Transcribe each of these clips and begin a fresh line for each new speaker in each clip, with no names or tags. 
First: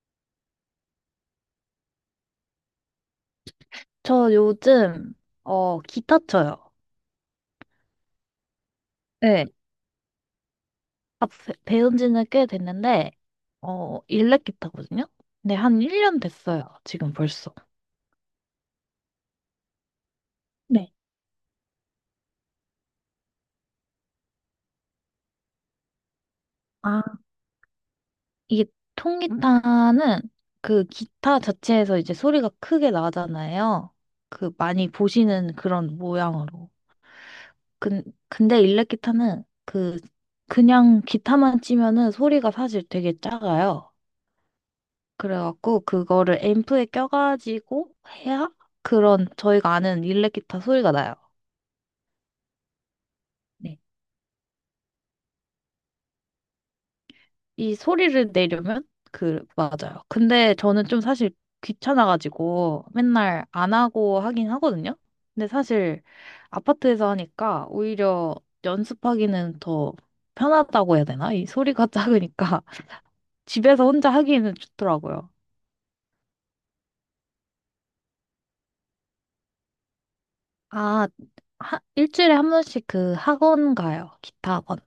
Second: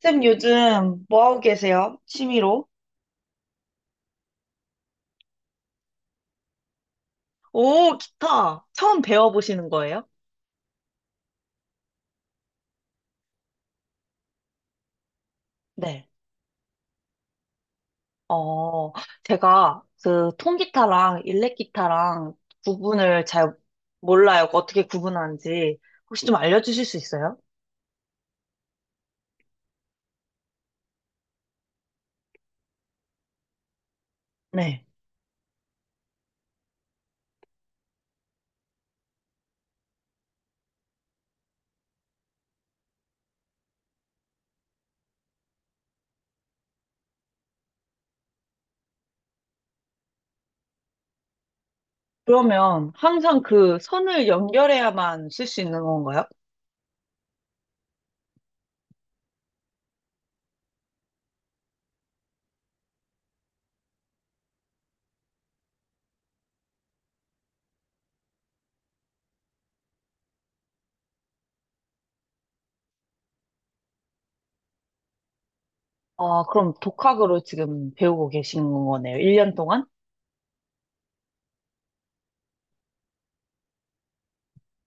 쌤 요즘 뭐 하고 계세요? 취미로?
저 요즘, 기타 쳐요.
오, 기타. 처음
네.
배워보시는 거예요?
아, 배운 지는 꽤 됐는데, 일렉 기타거든요? 근데 한
네.
1년 됐어요. 지금 벌써.
어, 제가 그
네.
통기타랑 일렉기타랑 구분을 잘 몰라요. 어떻게 구분하는지. 혹시 좀 알려주실 수
아,
있어요?
이게 통기타는 그 기타 자체에서 이제 소리가 크게 나잖아요. 그
네.
많이 보시는 그런 모양으로. 근, 근데 일렉 기타는 그냥 기타만 치면은 소리가 사실 되게 작아요. 그래갖고 그거를 앰프에 껴가지고 해야 그런 저희가 아는 일렉 기타 소리가 나요.
그러면 항상 그
네.
선을 연결해야만 쓸 수 있는 건가요?
이 소리를 내려면 맞아요. 근데 저는 좀 사실 귀찮아가지고 맨날 안 하고 하긴 하거든요. 근데 사실 아파트에서 하니까 오히려 연습하기는 더 편하다고 해야 되나? 이 소리가 작으니까 집에서 혼자 하기에는 좋더라고요.
아, 그럼 독학으로 지금 배우고 계신 거네요. 1년 동안?
아, 일주일에 한 번씩 그 학원 가요. 기타 학원.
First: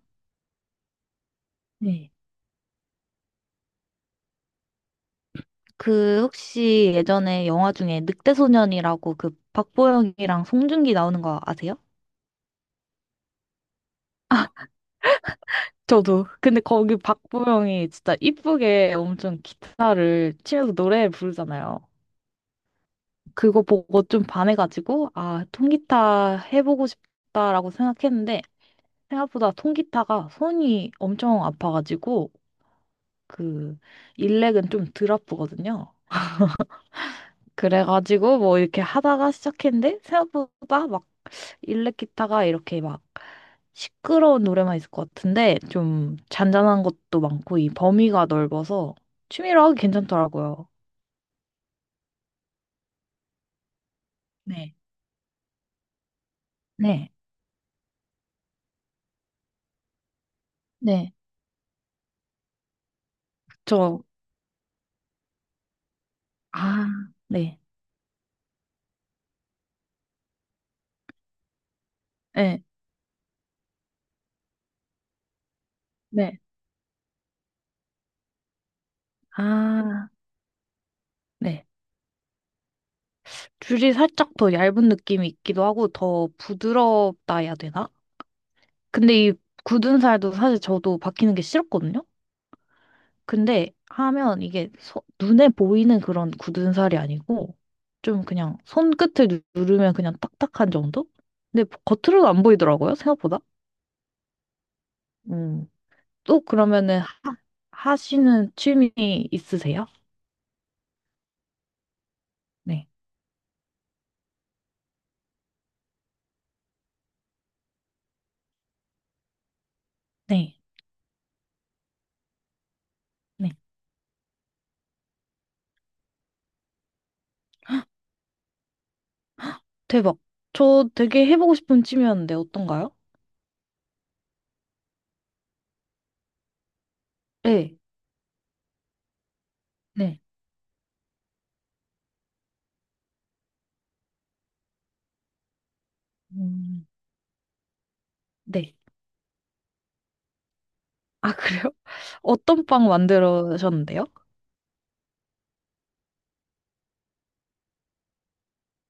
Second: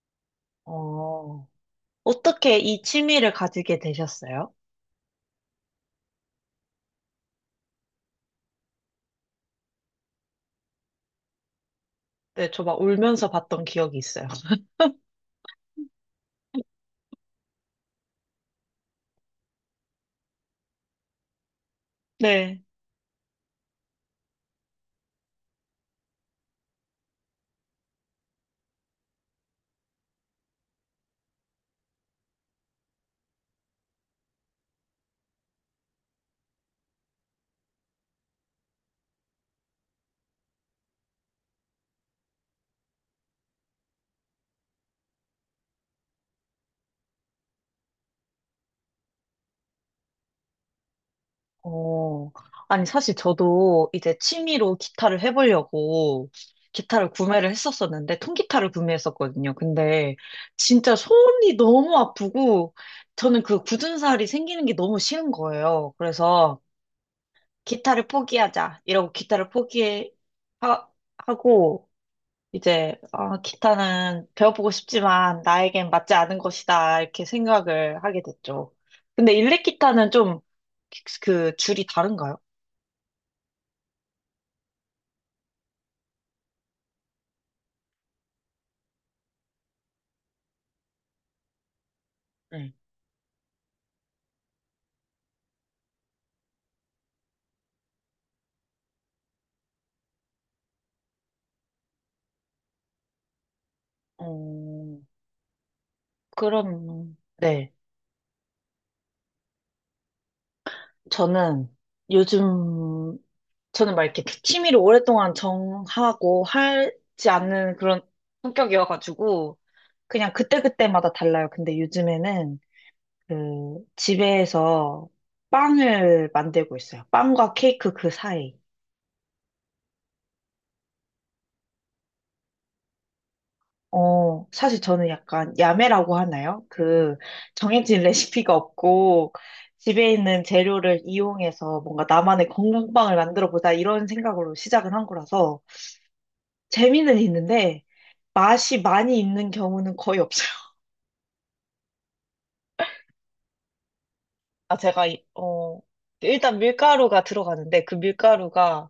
어,
네.
어떻게 이 취미를 가지게 되셨어요?
그 혹시 예전에 영화 중에 늑대소년이라고 그 박보영이랑 송중기 나오는 거 아세요?
네, 저 막 울면서 봤던 기억이 있어요.
저도. 근데 거기 박보영이 진짜 이쁘게 엄청 기타를 치면서 노래 부르잖아요.
네.
그거 보고 좀 반해가지고, 아, 통기타 해보고 싶다라고 생각했는데, 생각보다 통기타가 손이 엄청 아파가지고, 그, 일렉은 좀 덜 아프거든요. 그래가지고 뭐 이렇게 하다가 시작했는데 생각보다 막 일렉 기타가 이렇게 막 시끄러운 노래만 있을 것 같은데 좀 잔잔한 것도 많고 이 범위가 넓어서 취미로 하기 괜찮더라고요.
어, 아니, 사실 저도 이제 취미로
네,
기타를 해보려고 기타를
네,
구매를 했었었는데, 통기타를 구매했었거든요. 근데 진짜
네.
손이 너무 아프고, 저는 그 굳은
저,
살이 생기는 게 너무 싫은 거예요. 그래서
아, 네,
기타를 포기하자. 이러고 기타를 포기하고,
네,
이제 기타는 배워보고 싶지만 나에겐 맞지 않은
네.
것이다 이렇게 생각을 하게 됐죠. 근데 일렉
아,
기타는 좀 그
네.
줄이 다른가요?
줄이 살짝 더 얇은 느낌이 있기도 하고 더 부드럽다 해야 되나? 근데 이 굳은 살도 사실 저도 바뀌는 게 싫었거든요.
네.
근데 하면 이게 눈에 보이는 그런 굳은 살이 아니고 좀 그냥 손끝을 누르면 그냥 딱딱한 정도? 근데 겉으로는 안 보이더라고요, 생각보다.
어,
음. 또 그러면은 하,
그럼, 네,
하시는 취미 있으세요?
저는
네.
요즘 저는 막 이렇게 취미를 오랫동안 정하고 하지 않는 그런 성격이어가지고 그냥
네.
그때그때마다 달라요. 근데 요즘에는
네.
그 집에서 빵을 만들고 있어요. 빵과 케이크 그 사이.
대박. 저 되게 해보고 싶은 취미였는데 어떤가요?
사실 저는 약간 야매라고 하나요?
네.
정해진 레시피가 없고, 집에
네.
있는 재료를 이용해서 뭔가 나만의 건강빵을 만들어 보자, 이런 생각으로 시작을 한 거라서,
음,
재미는 있는데,
네.
맛이 많이 있는 경우는 거의 없어요.
아, 그래요? 어떤 빵 만들으셨는데요?
아, 일단 밀가루가 들어가는데, 그 밀가루가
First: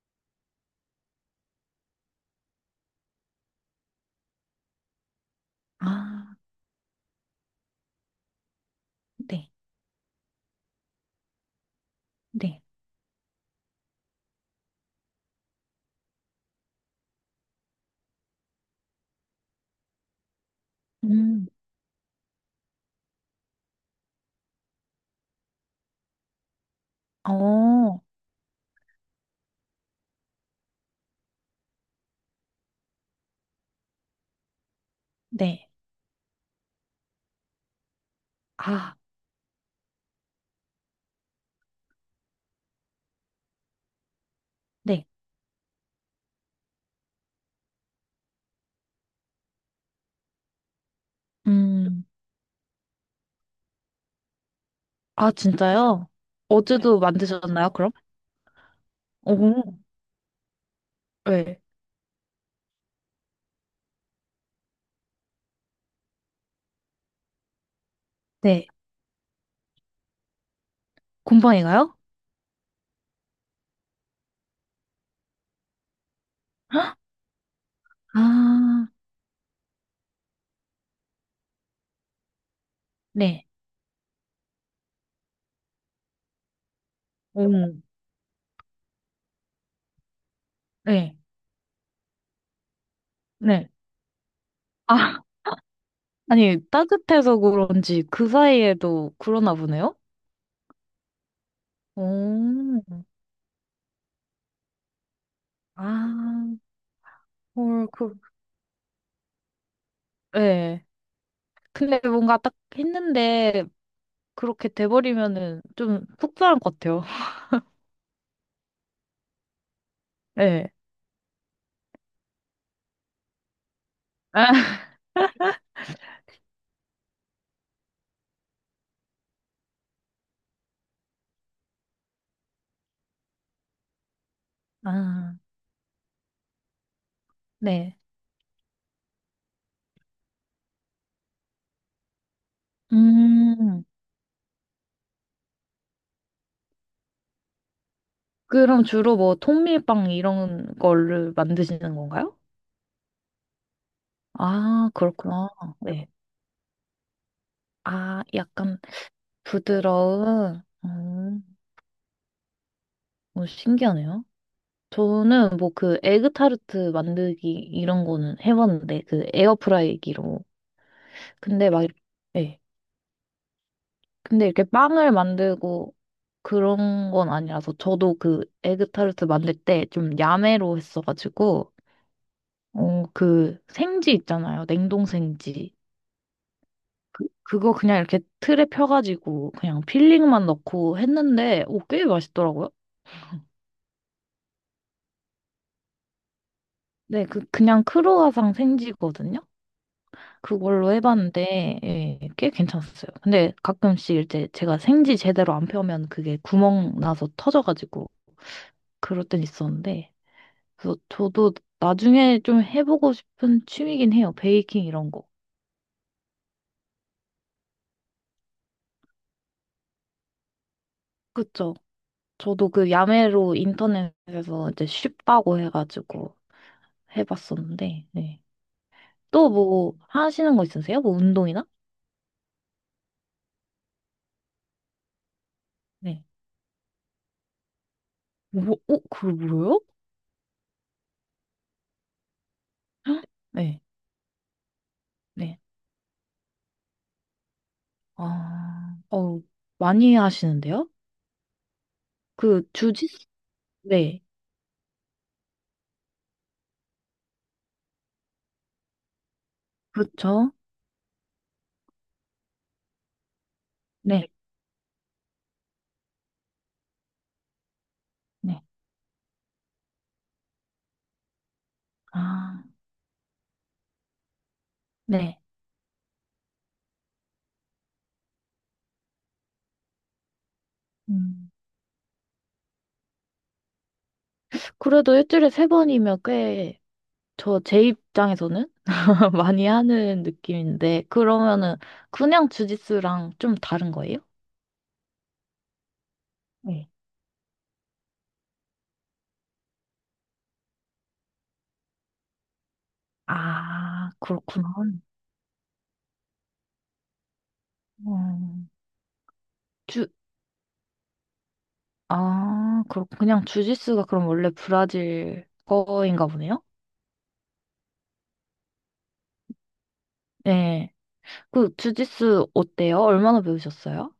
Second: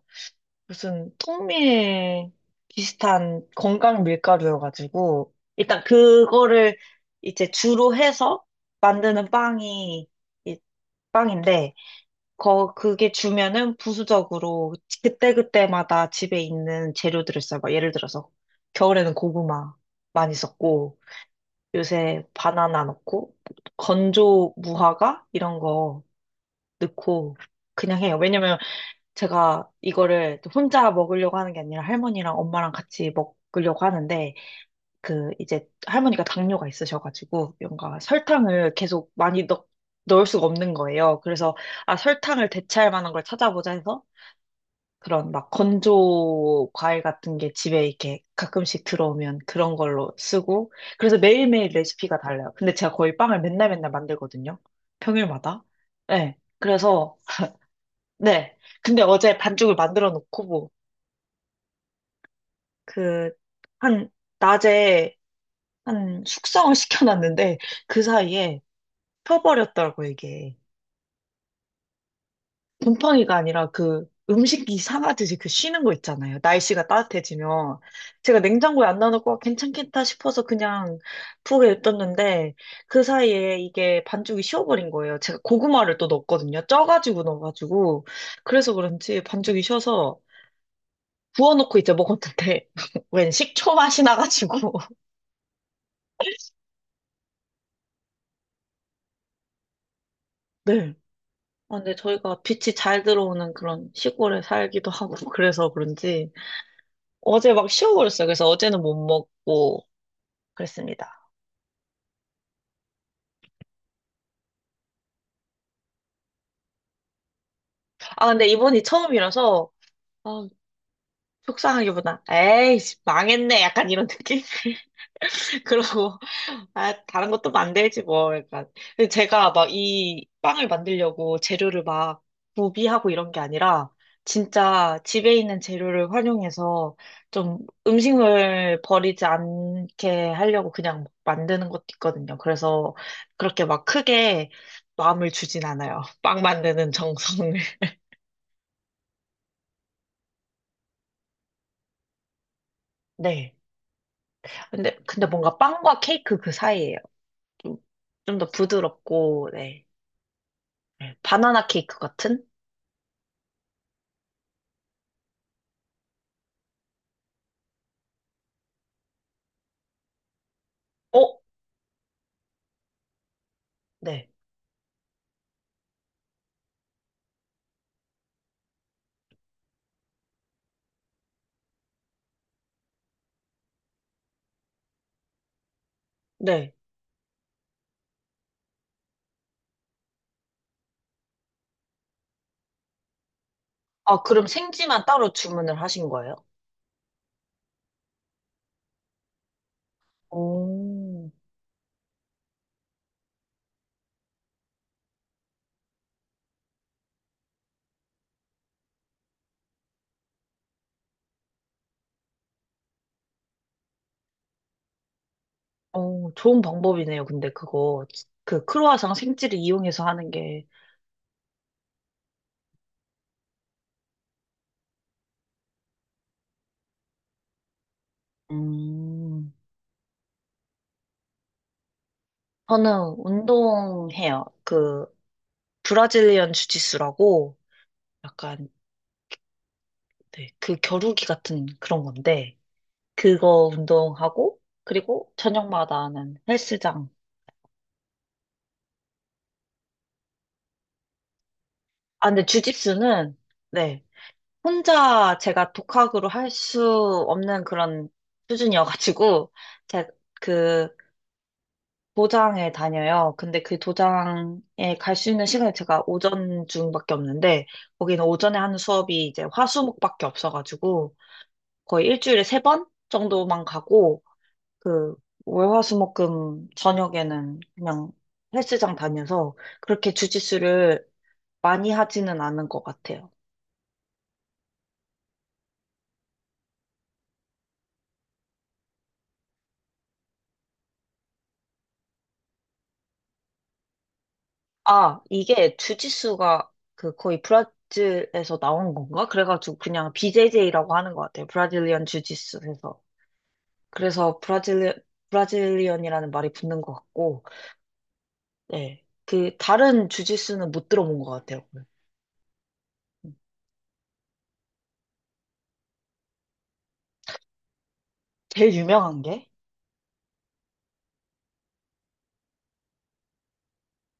무슨 통밀 비슷한 건강 밀가루여가지고 일단
아,
그거를 이제 주로 해서 만드는
네.
빵이 이 빵인데
네.
거 그게 주면은 부수적으로 그때그때마다 집에 있는 재료들을 써요. 막 예를 들어서 겨울에는 고구마 많이 썼고
음.
요새 바나나 넣고 건조 무화과 이런 거 넣고 그냥
어,
해요. 왜냐면 제가 이거를 또 혼자 먹으려고 하는 게 아니라 할머니랑 엄마랑 같이 먹으려고 하는데 그 이제
네.
할머니가 당뇨가 있으셔가지고 뭔가 설탕을
아,
계속 많이 넣을 수가 없는 거예요. 그래서 설탕을 대체할 만한 걸 찾아보자 해서
네.
그런 막 건조 과일 같은 게 집에 이렇게 가끔씩 들어오면 그런 걸로 쓰고 그래서 매일매일
음,
레시피가 달라요. 근데 제가 거의 빵을 맨날 맨날 만들거든요.
아,
평일마다.
진짜요? 네.
네.
어제도
그래서
만드셨나요, 그럼?
네. 근데 어제 반죽을
오,
만들어 놓고
네.
그, 한, 낮에 한 숙성을 시켜놨는데 그 사이에
네.
펴버렸더라고, 이게.
곰팡이가요?
곰팡이가 아니라 그 음식이 상하듯이 그 쉬는 거 있잖아요. 날씨가 따뜻해지면. 제가 냉장고에
아,
안 넣어놓고 아, 괜찮겠다 싶어서 그냥 푹에 냅뒀는데 그
네.
사이에 이게 반죽이 쉬어버린 거예요. 제가 고구마를 또 넣었거든요. 쪄가지고
오,
넣어가지고. 그래서 그런지 반죽이 쉬어서
네,
부어놓고 이제 먹었는데 웬
네.
식초 맛이 나가지고.
아, 아니, 따뜻해서 그런지 그 사이에도 그러나 보네요?
네. 아, 근데 저희가 빛이 잘
오,
들어오는 그런 시골에 살기도 하고 그래서 그런지
아,
어제 막
헐,
쉬어버렸어요. 그래서 어제는 못 먹고
네.
그랬습니다.
근데 뭔가 딱 했는데 그렇게 돼버리면은 좀 속상할 것 같아요.
아, 근데 이번이 처음이라서 아,
네.
속상하기보다 에이, 씨, 망했네. 약간 이런 느낌? 그러고 아, 다른 것도 만들지 뭐. 약간. 근데 제가 막 이 빵을 만들려고 재료를 막 구비하고 이런 게 아니라 진짜 집에
아,
있는 재료를 활용해서 좀
네.
음식물 버리지 않게 하려고 그냥 막 만드는 것도 있거든요. 그래서 그렇게 막
음.
크게 마음을 주진 않아요. 빵 만드는 정성을.
그럼 주로 뭐 통밀빵 이런 거를 만드시는 건가요?
네.
아,
근데
그렇구나.
뭔가 빵과
네.
케이크 그 사이예요. 좀,
아,
좀 더
약간
부드럽고, 네.
부드러운.
바나나 케이크 같은?
신기하네요. 저는 뭐 그 에그타르트 만들기 이런 거는 해봤는데 그 에어프라이기로.
어?
근데 막, 네.
네.
근데 이렇게 빵을 만들고 그런 건 아니라서 저도 그 에그타르트 만들 때 좀 야매로 했어가지고 그 생지 있잖아요. 냉동 생지.
네.
그거 그냥 이렇게 틀에 펴가지고 그냥 필링만 넣고 했는데 오, 꽤 맛있더라고요.
아, 그럼 생지만 따로 주문을 하신 거예요?
네, 그냥 크루아상 생지거든요. 그걸로
오,
해봤는데 예, 꽤 괜찮았어요. 근데 가끔씩 이제 제가 생지 제대로 안 펴면 그게 구멍 나서 터져가지고 그럴 땐 있었는데 그래서 저도 나중에 좀 해보고 싶은 취미긴 해요. 베이킹 이런 거.
오, 좋은 방법이네요. 근데 그거, 그 크로와상 생지를 이용해서 하는 게.
그쵸. 저도 그 야매로 인터넷에서 이제 쉽다고 해가지고 해봤었는데 네. 또
음.
뭐 하시는 거 있으세요? 뭐 운동이나?
저는 운동해요. 그
네.
브라질리언 주짓수라고 약간
뭐, 그거 뭐예요? 헉?
네, 그 겨루기 같은 그런 건데 그거
네,
운동하고 그리고
네.
저녁마다는 헬스장.
아, 많이 하시는데요?
아, 근데
그 주짓수?
주짓수는 네,
네,
혼자 제가 독학으로 할 수 없는 그런 수준이어가지고, 제가
그렇죠.
그 도장에 다녀요. 근데 그
네,
도장에 갈 수 있는 시간이 제가 오전 중밖에 없는데, 거기는 오전에
네.
하는 수업이 이제 화수목밖에 없어가지고, 거의 일주일에 세
아,
번 정도만 가고, 그
네.
월화수목금 저녁에는 그냥 헬스장 다녀서 그렇게 주짓수를
음,
많이 하지는 않은 것 같아요.
그래도 일주일에 세 번이면 꽤, 저 제 입장에서는 많이 하는 느낌인데, 그러면은 그냥 주짓수랑 좀 다른 거예요?
아, 이게 주짓수가
네.
그 거의 브라질에서 나온 건가? 그래가지고 그냥 BJJ라고 하는 것 같아요. 브라질리언 주짓수에서.
아,
그래서
그렇구나.
브라질리언이라는 말이 붙는 것 같고,
음,
네.
주,
다른 주짓수는 못 들어본 것 같아요.
아, 그렇
음.
그냥 주짓수가 그럼 원래 브라질 거인가 보네요?
제일 유명한 게?
네. 주짓수 어때요? 얼마나 배우셨어요?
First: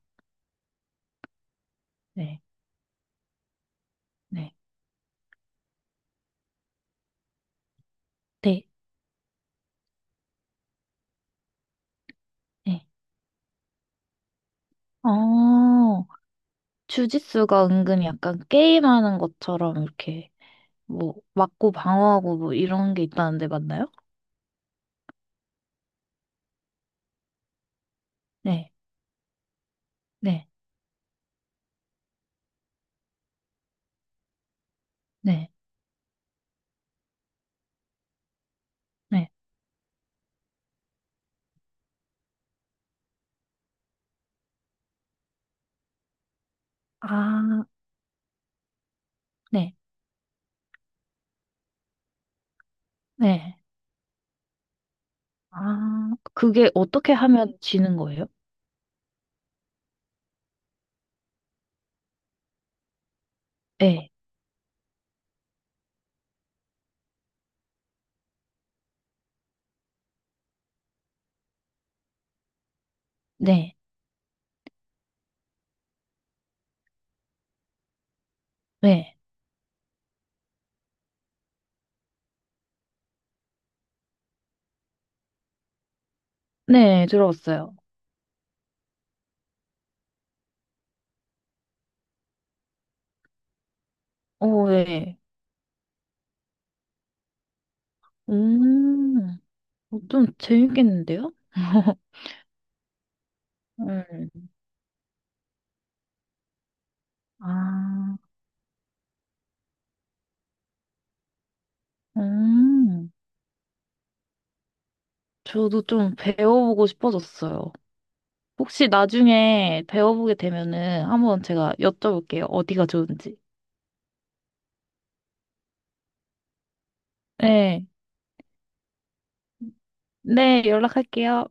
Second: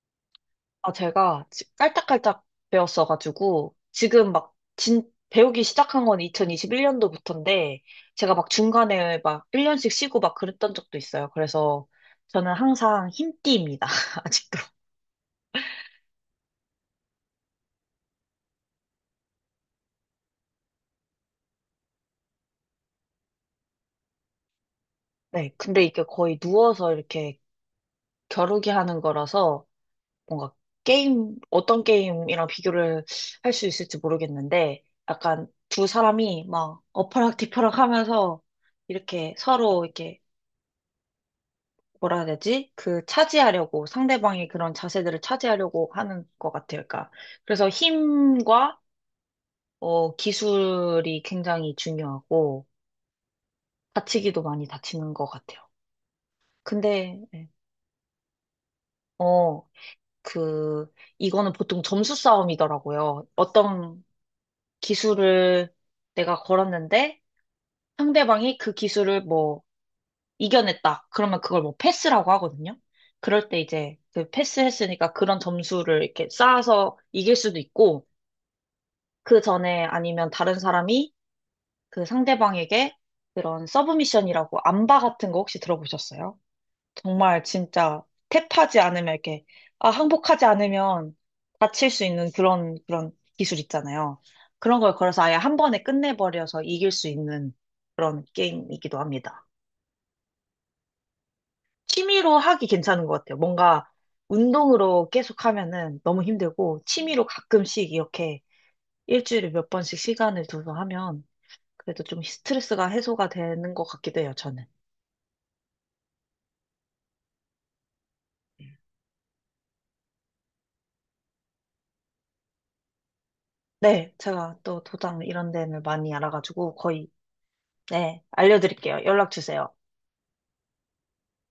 아, 제가
네.
깔짝깔짝 배웠어가지고, 지금 막
네.
배우기 시작한 건 2021년도부터인데, 제가 막
네.
중간에 막 1년씩 쉬고 막 그랬던 적도 있어요. 그래서 저는
네.
항상 흰띠입니다. 아직도.
어, 주짓수가 은근히 약간 게임하는 것처럼 이렇게 뭐 맞고 방어하고 뭐 이런 게 있다는데 맞나요?
네. 근데 이게 거의 누워서 이렇게 겨루기
네.
하는 거라서,
네.
뭔가 게임, 어떤 게임이랑 비교를 할 수 있을지 모르겠는데, 약간
네.
두 사람이 막 어퍼락 뒤퍼락 하면서
네.
이렇게 서로 이렇게 뭐라 해야 되지? 그 차지하려고 상대방의 그런 자세들을 차지하려고 하는 것 같아요. 그러니까
아,
그래서 힘과
네.
기술이 굉장히 중요하고
네.
다치기도 많이 다치는 것 같아요.
아, 그게 어떻게
근데 네.
하면 지는 거예요?
어, 그 이거는 보통 점수 싸움이더라고요. 어떤
네.
기술을 내가 걸었는데 상대방이 그 기술을 뭐 이겨냈다. 그러면 그걸 뭐 패스라고 하거든요. 그럴 때
네.
이제 그 패스했으니까 그런 점수를 이렇게 쌓아서 이길 수도 있고,
네.
그 전에 아니면 다른 사람이 그 상대방에게 그런 서브미션이라고 안바 같은 거 혹시 들어보셨어요?
네.
정말
들어봤어요.
진짜 탭하지 않으면 이렇게, 아, 항복하지 않으면 다칠 수 있는 그런 기술 있잖아요.
오,
그런 걸
네.
걸어서 아예 한 번에 끝내버려서 이길 수 있는 그런 게임이기도
음,
합니다.
좀 재밌겠는데요?
취미로 하기 괜찮은 것 같아요. 뭔가
음.
운동으로 계속 하면은 너무 힘들고, 취미로 가끔씩
아,
이렇게 일주일에 몇 번씩 시간을 둬서 하면 그래도 좀 스트레스가
음,
해소가 되는 것 같기도 해요, 저는.
저도 좀 배워보고 싶어졌어요. 혹시 나중에 배워보게 되면은 한번 제가 여쭤볼게요. 어디가 좋은지.
네, 제가 또 도장 이런 데는 많이 알아가지고 거의,
네,
네, 알려드릴게요. 연락 주세요.
네, 연락할게요.